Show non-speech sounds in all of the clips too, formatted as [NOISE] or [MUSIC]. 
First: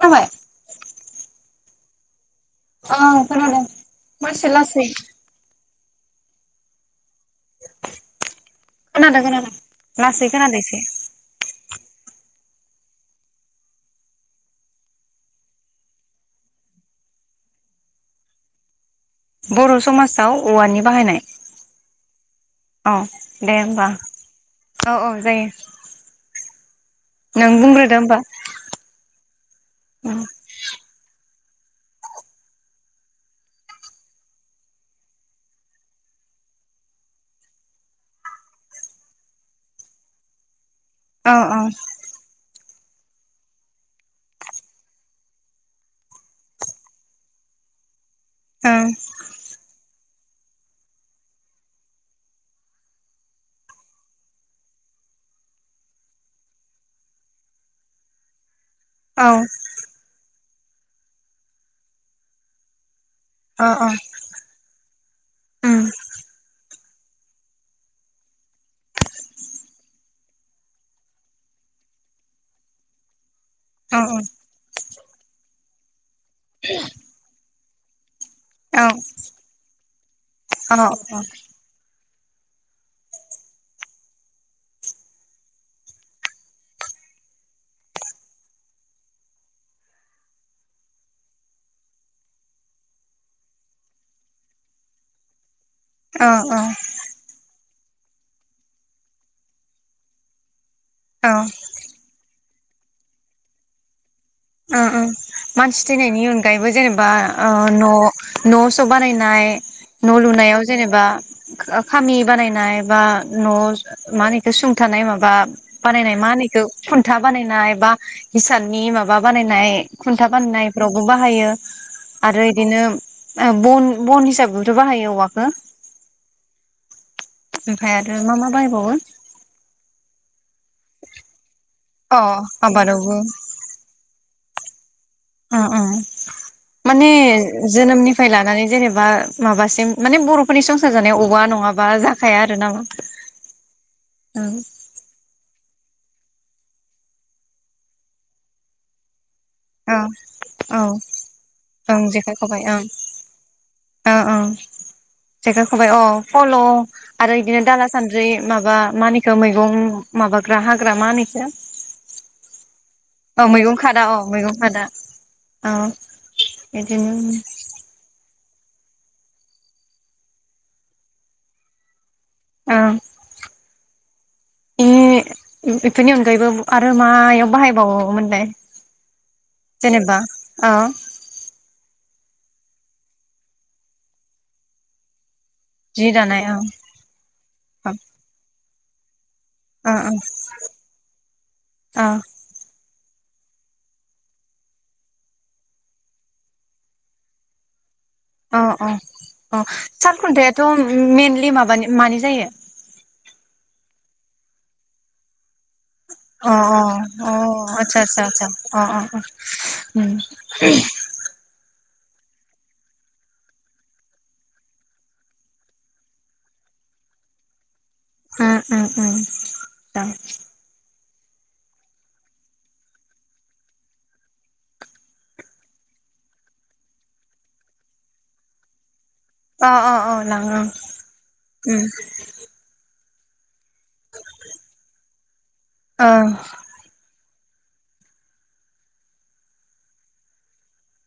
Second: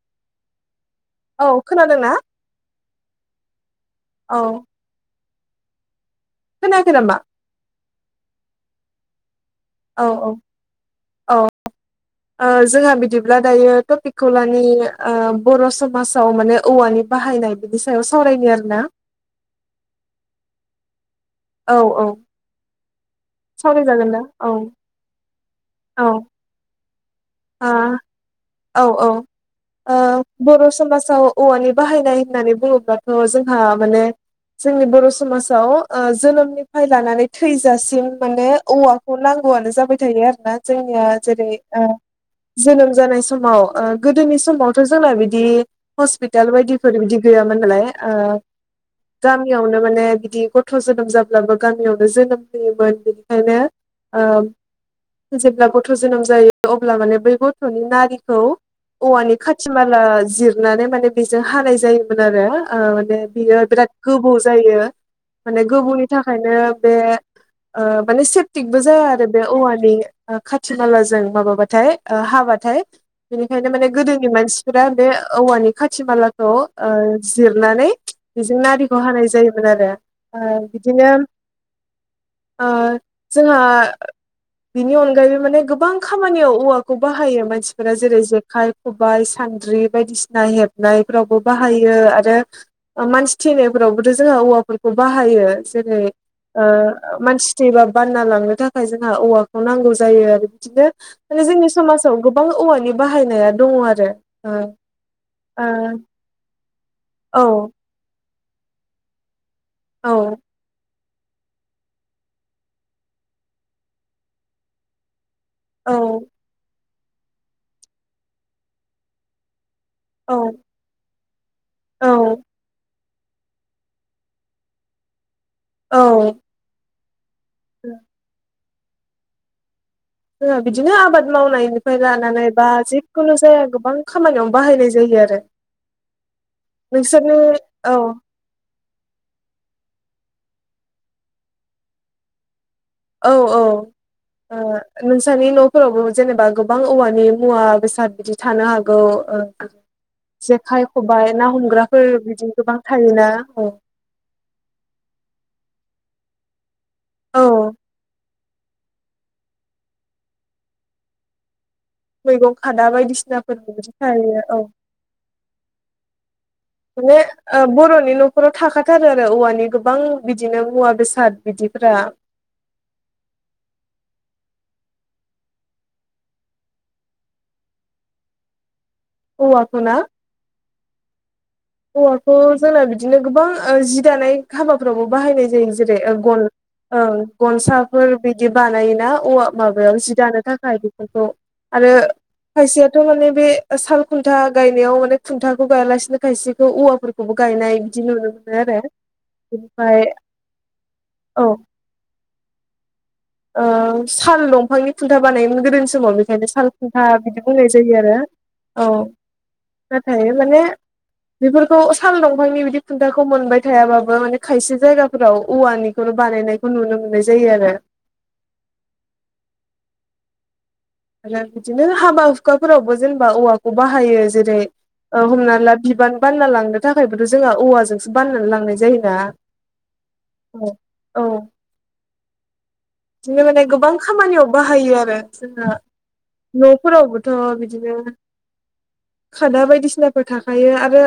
खोनाबाय औ खोनादों ना औ खोनादों मासे लासै खोनायाखै नामा खोनादों खोनादों औ लासै औ खोनदो एसे औ ओ जोंहा बिदिब्ला दायो टपिकखौलानि ओ बर समाजाव माने औवानि बाहायनाय बिनि सायाव सावरायनो आरोना बर समाजाव औवानि बाहायनाय औ औ औ दे होमबा सावरायजागोन ना औ औ जायो औ नों ओ बुंग्रोदो होमबा औ औ ओ बर समाजाव औवानि बाहायनाय होननानै बुङोब्लाथ जोंहा माने जोंनि बर समाजाव ओ जोनोमनिफ्राय लानानै थैजासिम माने औवाखौ नांगौआनो जाबाय थायो आरोना जोंनिया औ जेरै औ ओ जोनोम जानाय समाव ओ गोदोनि समावथ जोंना बिदि हस्पिटाल बायदिफोर बिदि गैयामोन नालाय ओ ओं गामियावनो माने बिदि गथ जोनोम जाब्लाबो गामियावनो जोनोम होयोमोन बिनिखायनो ओ जेब्ला गथ जोनोम जायो अ ब्ला माने बै गथनि नारिखौ औ औवानि खाथि माला जिर नानै माने बेजों हानाय जायोमोन आरो ओ माने बियो औ औ बिराद गोबौ जायो माने उम गोबौनि थाखायनो बे ओ मान सेफटिकबो जाया आरो बे औवानि ओ खाथि मालाजों माबाबा बाथाइ ओ हाबाथाय बेनिखायनो माने औ गोदोनि मानसि फोरा बे औवानि खाथि मालाखौ ओ जिरनानै बेजों औ नारिखौ हानाय जायो मोन आरो ओ औ बिदिनो ओ जोंहा बिनि अनगायैबो माने गोबां खामानियाव औवाखौ बाहायो मानसिफोरा जेरै जेखाइ खबाइ सान्द्रि बायदिसिना हेबनायफोरावबो बाहायो आरो मानसि थैनायफोरावबोथ जोंहा औवाफोरखौ बाहायो जेरै औ ओ औ मानसि मानसि थैबा बानना लांनो थाखाय जोंहा औवाखौ नांगौ जायो आरो बिदिनो औ जोंनि समाजाव गो बां औवानि बाहायनाया दङ आरो ओम ओम मानसि थैनायनि अनगायै बो जेने बा ओ न न स बानायनाय न औ लुनायाव जेनेबा खामि बानायनाय बा न माहोनोबेखौ सुंथानाय माबा औ बानायनाय मा ओनो इखौ खुन्था बानायनाय बा हिसाननि माब बा-बानायनाय खुन्था औ फामनायफ्रावबो बाहायो औ आरो इदिनो बन बन हिसाबैबोथ' बाहायो औवाखो औ ओमफ्राय आरो मा मा बाहाय [UNINTELLIGIBLE] बिदिनो आबाद मावनाय निफ्राय अ लानानै बा आबादावबो जिखुनु जाया गोबां खामानियावनो बाहायनाय जायो आरो ओ ओं माने नोंसोरनि औ जोनोमनिफ्राय लानानै जेनेबा माबासिम माने बरफोरनि संसार जानायाव औवा नङाबा जाखाया आरो नाा औ औ ओ नोंसानि न फोरावबो जेनेबा गोबां औवानि मुवा बेसाद बिदि थानो हागौ ओं औ जेखाइ खबाय ना ओं हमग्राफोर जेखाइ बिदि खबाइ गोबां ओं थायोना औ ओं हेल आरो औ इदिनो दाला सान्द्रि माबा मानिखो मैगं माबाग्रा हाग्रा मानोइखो नंगौ आदा बायदिसिनाफोरबो थायो मैगं औ खादा औ बिदिनो माने बरनि नखर नखराव थाखाथारो आरो औवानि गोबां बिदिनो मुवा बेसाद बिदिफोरा ओं बे बेफोरनि अनगायैबो आरो मायाव बाहायबावोमोनलाय औवाखौ ना अ औवाखौ जोंना बिदिनो गोबां जि दानाय हाबाफ्रावबो बाहायनाय जायो जेरै जि दानाय औ औ गन-गनसाफोर बिदि बानाय जायो ना औवा माबायाव जि औ दानो थाखाय बेफोरखौ आरो खायसेयाथ माने बे साल खुन्था गायनायाव माने खुन्थाखौ गायालासिनो खायसे थ औवाफोरखौबो गायनाय अ आरो अ अ बेनिफ्राय सालखुन्थायाथ मइेनलि माबानि मानि जायो औ साल दंफांनि खुनथा बानायोमोन गोदोनि सम अ-अ-अ आरो आतसा-आतसा-आसा औ नाथाय माने अ-अ-अ बेफोरखौ साल दंफांनि बिदि खुन्थाखौ मोनबाय थायाबाबो माने खायसे जायगाफोराव औवानिखौनो बानायनायखौ नुनो मोननाय जायो आरो उ उ उ ओं दां आरो बिदिनो हाबा-हुखाफोरावबो जेनेबा औवाखौ बाहायो। जेरै हमना ला बिबान बानना लांनो थाखायबोथ जोंहा औवाजोंसो बानना लांनाय जायोना अ अ लाङो औ उम बिदिनो माने गोबां खामानियाव बाहायो आरो जोंहा ओं न'फोरावबो थ' बिदिनो खादा बायदिसिनाफोर थाखायो आरो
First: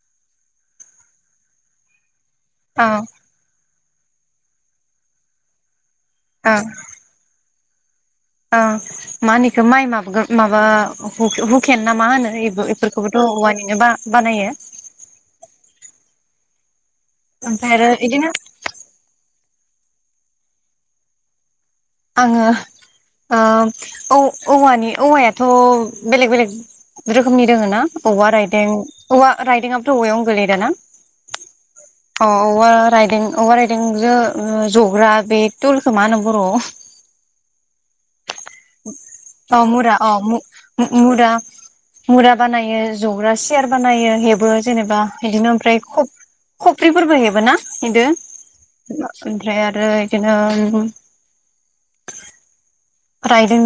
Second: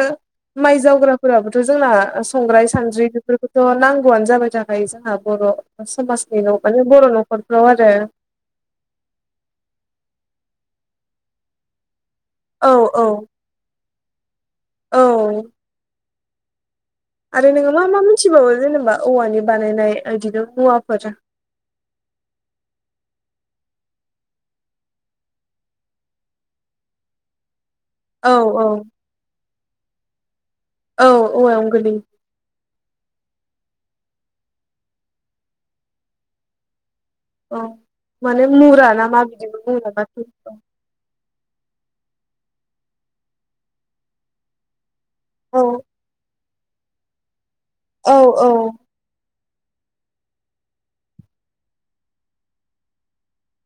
माइ जावग्राफोराबोथ' जोंना संग्राय, औ ओं सानद्रि बेफोरखौथ' नां गौ आंनो जाबाय थाखायो जोंहा बर' समाजनि माने बर' न'खर फोराव आरो ओ मा होनोखौ माइ माबाग्रा माबा हुखेन ना मा होनो? इबो औ औ इफोरखौबोथ औवानिनो बा बानायो। औ आरो नोङो ओमफ्राय मा मा इदिनो मिथिबावो जेनेबा औवानि बानायनाय इदिनो मुवाफोर? आङो ओ औव औवानि औवायाथ' बेलेग बेलेग रोखोमनि दोङो ना? औवा औ औ रायदें औवा राइदेंआबोथ' औवायावनो गोलै योना? औ औवायावनो गोलैयो अ औवा राइदें औवा राइदेंजो जग्रा बे तुलखौ‌ मा होनो‌ बर' आव? औ माने मुरा ना मा अ बिदिबो बुङो मुरा नामा अ [UNINTELLIGIBLE] मुरा मुरा बानायो, जग्रा सियार बानायो हेबो जेनेबा इदिनो औ ओमफ्राय खब खफ्रिफोरबो हेबो ना इदो? औ औ ओमफ्राय आरो इदिनो रायदों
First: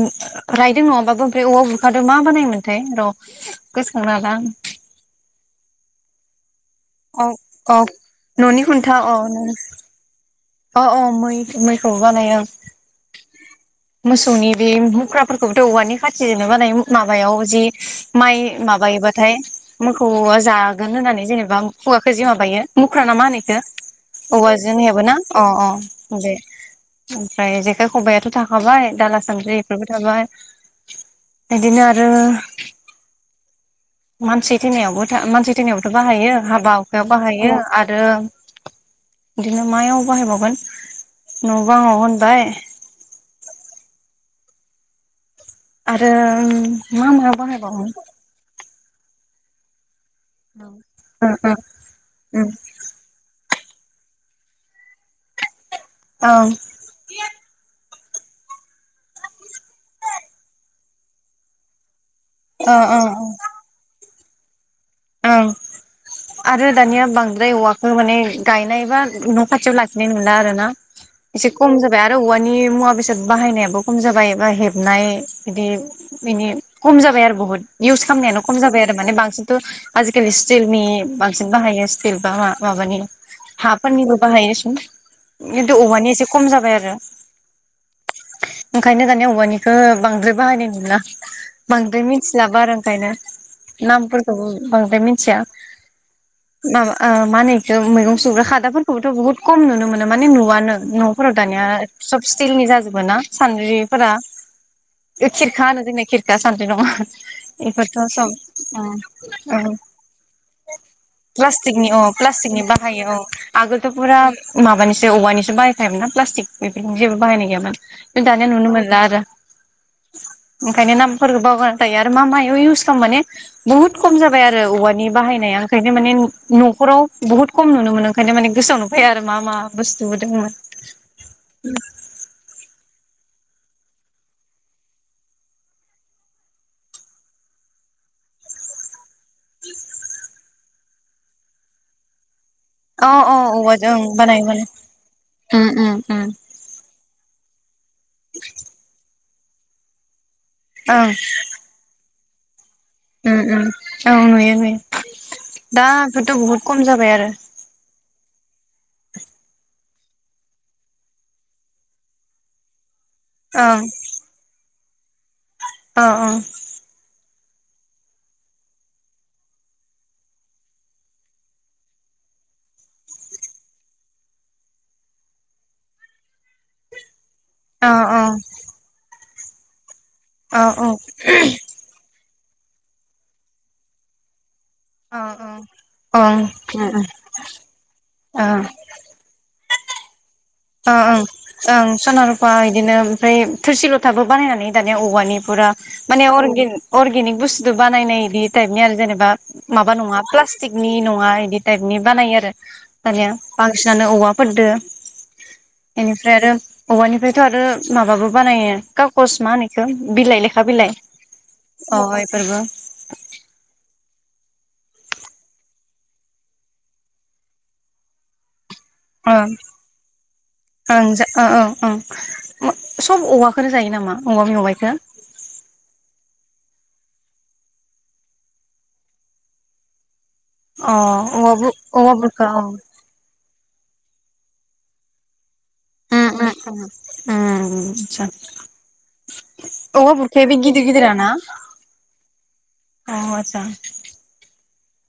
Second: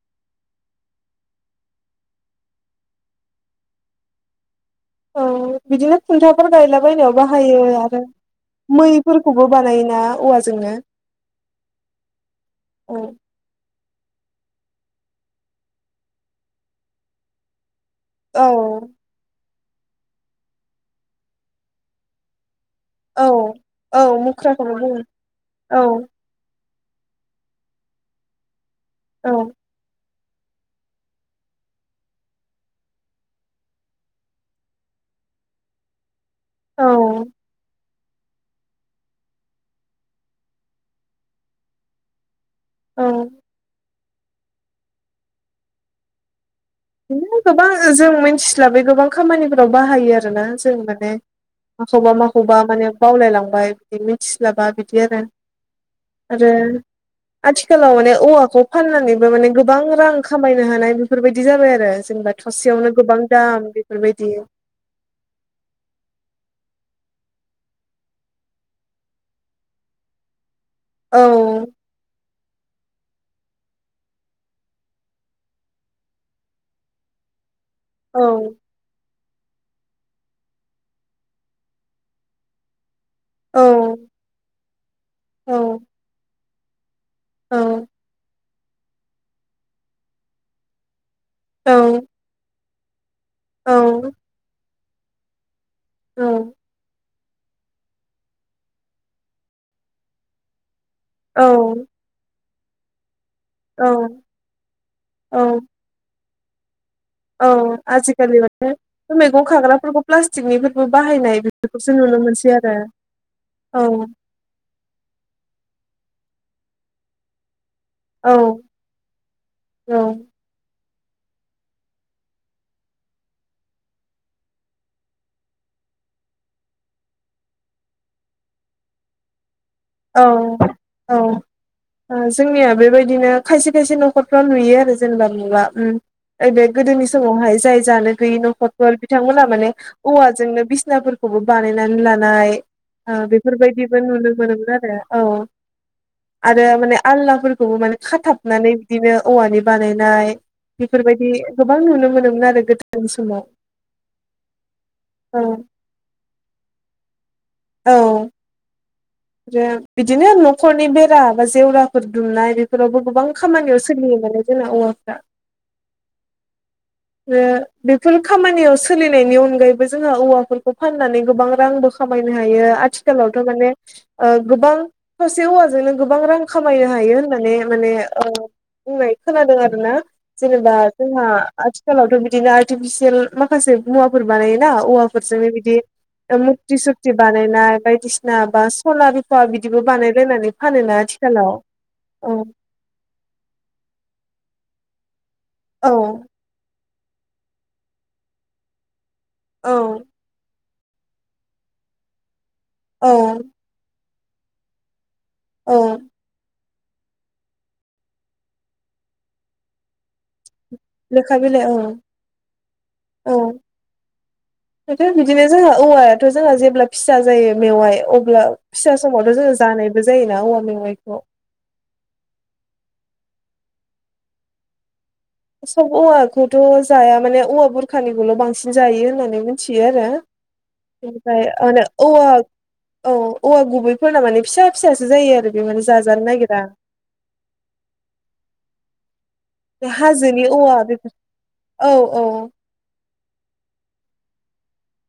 रायदों नङाबाबो ओमफ्राय औवा बुरखादो मा बानायोमोनथाय? र गोसोखांनो हाला आं। औ बिदिनो खुन्थाफोर गायला बनायाव आं बाहायो अ अ आरो न'नि मै खुन्था अ फोरखौबो बानायोना औवा जों अ अ मै मैखौबो बानायो ओं। मोसौनि बे मुख्राफोरखौबोथ औवानि खाथिजोंनो बानायो माबायाव जि माइ औ औ माबायोबाथाय मोखौआ जागोन होननानै जेनेबा खुगाखौ जे माबायो मुख्राना औ मा होनो इखो औ मुख्राखौनो औवाजोंनो बुङो हेबोना? अ औ अ दे। ओमफ्राय जेखाय खबायाथ था। बाय दाला औ सांन्द्रि बेबो थाबाय। बिदिनो आरो। मानसि थैनायावबो थ मानसि थैनायावबोथ बाहायो। हाबा हुखायाव औ बाहायो आरो। आरो बिदिनो मायाव बाहायबावगोन न बाङाव होनबाय। औ। आरो। मा मायाव बिदिनो गोबां बाहायबावो जों मिथिलाबाय। गोबां खामानिफोराव बाहायो आरो। आरोना जों माने ओं माखौबा ओं माखौबा माने बावलायलांबाय। बे मिथिस्लाबा बिदि आरो। ओं आरो आथिखालाव माने। औवाखौ फाननानैबो माने गोबां रां खामायनो हानाय बेफोरबायदि। दि जाबाय आरो। जेनेबा ओं थसेयावनो ओं गोबां दाम बेफोरबायदि। द। ओं आरो दानिया बांद्राय औवाखौ माने गायनाय बा न खाथियाव लाखिनाय नुला आरो ना। एसे खुम औ जाबाय आरो औवानि। बिनि मुवा बेसाद बाहायनायाबो खम जाबाय बा हेबनाय बिदि बिनि खम जाबाय आरो बहुद। इउस खालामनायानो खम जाय आरो माने बांसिन। थ। आजिखालि स्टिलनि बांसिन बाहायो स्टिल बा म माबानि। औ हाफोरनिबो बाहायो औ खिन्थु औवानि। खम जाबाय आरो। औ। ओंखायनो दानि औवानिखौ बांद्राय बाहायनाय नुला। औ बांद्राय मिथिलाबो आरो। ओंखायनो। नामफोरखौबो। बांद्राय मिथिया। औ। माबा ओ मा होनो एखौ मैगं संग्रा खादाफोरखौबोथ बुहुत खम नुनो मोनो माने नुवानो। नफोराव औ दानिया [UNINTELLIGIBLE] स्थिलनि जाजोबो ना औ सानद्रिफोरा ओ औ खिरखा होनो जोंना खिर सान्द्रि नङा औ इफोरथ' सब आजिखालि माने बे मैगं उम औ खाग्राफोरखौ प्लास्टिकनिफोरबो बाहायनाय प्लास्टिकनि बेफोरखौसो अ नुनो मोनसै प्लास्टिकनि आरो बाहायो अ औ आगोलथ' फुरा माबानिसो औवानिसो बाहायखायोमोन ना प्लास्टिक बेफोरनि जेबो बाहायनाय गैयामोन जों औ दानिया नुनो मोनला आरो औ उम ओंखायनो नामफोरखौ बावगारना थायो आरो मा मायाव इउस खामो माने बुहुत खम जाबाय आरो औवानि बाहायनाया ओंखायनो माने नख'राव बहुत खम नुनो मोनो ओंखायनो माने गोसोआवनो फैया आरो मा मा बुस्थुबो औ दंमोन औ ओ जोंनिया बेबायदिनो खायसे खायसे नख'रफ्राव नुयो आरो जेनेबा नुला ओम ओइबे गोदोनि समावहाय जाय जानो गैयि नखरफोर बिथांमोनहा माने औवाजोंनो बिसिना फोरखौबो बानायनानै लानाय अ ओ अ बेफोरबायदिबो औवाजों नुनो बानायोमोन मोनोमोन औ आरो माने आलनाफोरखौबो माने खाथाबनानै बिदिनो औवानि बानायनाय ओं बेफोरबायदि गोबां नुनो मोनो न आरो गोदोनि समाव उम उम औ नुयो नुयो ओं दाफोरथ' बुहुद खम जाबाय आरो औ [UNINTELLIGIBLE] बिदिनो नख'रनि बेरा बा जेवराफोर दुमनाय बेफोरावबो गोबां खामानियाव सोलियो माने जोंना औवा [INAUDIBLE] अ अ बेफोर खामानियाव सोलिनायनि अनगायैबो जोंङो औवाफोरखौ फाननानै गोबां रांबो खामायनो हायो आथिखालावथ' माने ओ गोबां थसे औवाजोंनो गोबां रां खामायनो हायो माने माने औ ओ बुंनाय खो खोनादों आरोना जोङो औ दा औ जोंहा आथिखालाव थ' बिद दिनो आर्टिफिसियेल माखासे मुवाफोर बानायो ना औ औवाफोरजोंनो बिदि ओ ओं मुकति सुकति बानायनाय बायदिसिना ओं बा सना रुफा बिद बिदिबो बानाय लायनानै अ ओं ओं सना रुफा इदिनो ओमफ्राय थोरसि लथाबो बानायनानै दानिया औवानि फुरा औ माने अरगे अर्गेनिक बुस्थुथ बानायनाय इदि टाइपनि आरो जेने बा औ माबा नङा प्लास टिकनि नङा इदि टाइपनि बानायो आरो दानिया औ बांसिनानो औवा फोरदो। औ बेनिफ्राय आरो औवानिफ्रायथ आरो माबाबो बानायो कागस मा होनो इखो बिलाइ लै। लेखा बिलाइ औ औ। [UNINTELLIGIBLE] बिदिनो जोंहा औवायाथ जोंहा जेब्ला फिसा जायो मेवाय अब्ला। फिसा समावथ ओं जोङो जानायबो जायोना औवा ओं मेवाइखौ। जा ओ ओ ओं सब औवाखोनो जायो नामा औवा मेवाइखो। सब औवाखौथ जाया माने औवा बुरखानिखौल बांसिन जायो होननानै मिथियो आरो अ इनिफाय औवा बु [UNINTELLIGIBLE] औवा बुरखा औ उम औ। औवा गुबैफोरना माने फिसा फिसासो जायो आरो बे माने जाजानो उम नागिरा उम उम [UNINTELLIGIBLE] औवा हाजोनि बुरखाया बि औवा गिदिर गिदिर बेफोर ना औ औ अ आदसा।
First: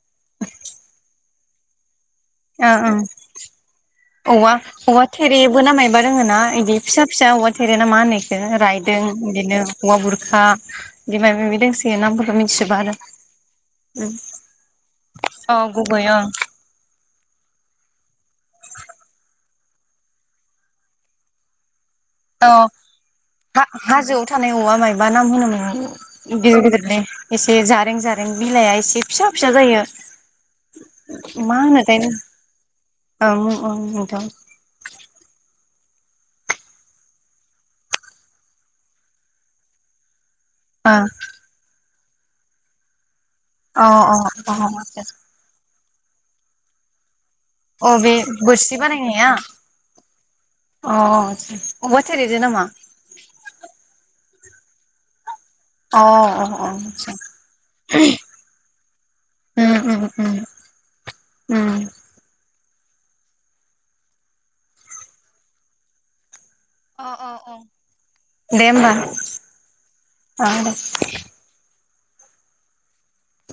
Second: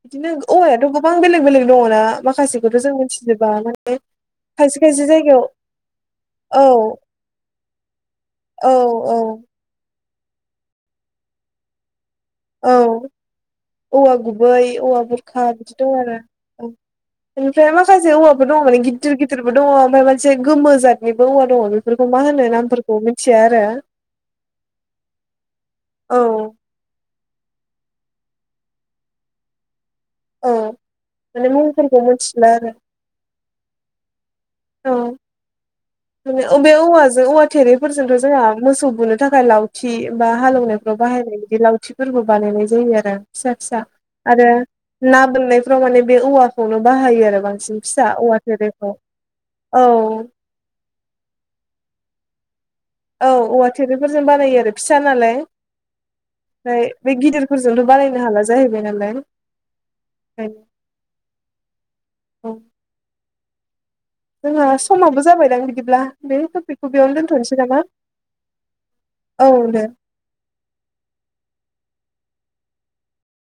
बिदिनो औवायाथ गोबां बेलेग बेलेग दङना। माखासेखौथ ओं जों ओं मिथिजोबा माने। औवा खायसे औवा खायसे जायगायाव थेरेबो ना मायबा रोङो ना औ इदि फिसा फिसा औवा थेरे ना मा होनो इखो औ रायदों औ बिदिनो। औवा बुरखा इदि माबा माबि दोंसोयो नाम औ औवा गुबै औवा बुरखा अ बिदि दं गुबै आरो ओं औ बेनिफ्राय माखा से औवाबो दङ माने गिदिर गिदिरबो दङ ओमफ्राय मोनसे गोमो जादनिबो औवा दङ। बेफोरखौ मा होनो अ नामफोरखौ मिथिया हा आरो - हाजोआव थानाय औवा मायबा नाम होनोमोन गिदिर गिदिरलै। एसे जारें जारें बिलाया एसे फिसा फिसा जायो। औ माने मा मुंफोरखौ होनोथाय मिथिला आरो औ औ नोंथां। औ माने अबे औवाजों औवा थेरैफोरजोंथ जोंहा मोसौ बुनो थाखाय लावथि। बा अ हालेवनायफ्राव बाहायनाय बिदि लावथि फोरबो बानायनाय जायो आरो फिसा फिसा अ आरो अ ना बोननायफ्राव माने बे औवा खौनो बाहायो आरो बांसिन अ फिसा बे औवा बोरसि थेरेखौ बानायनाया। औ अ ब [UNINTELLIGIBLE] जेनामा? औ औवा थेरिफोरजों बानायो आरो फिसा नालाय। अ अ ओमफ्राय आतसा बे गिदिरफोरजोंनोथ' बानायानो हाला जाहैबाय नालाय उम उम उम उम औ। जोंहा समाबो जाबायदां बिदिब्ला बे बेखौ अ बेयावनो अ अ दोनथ'नोसै नामा दे होमबा औ दे। अ दे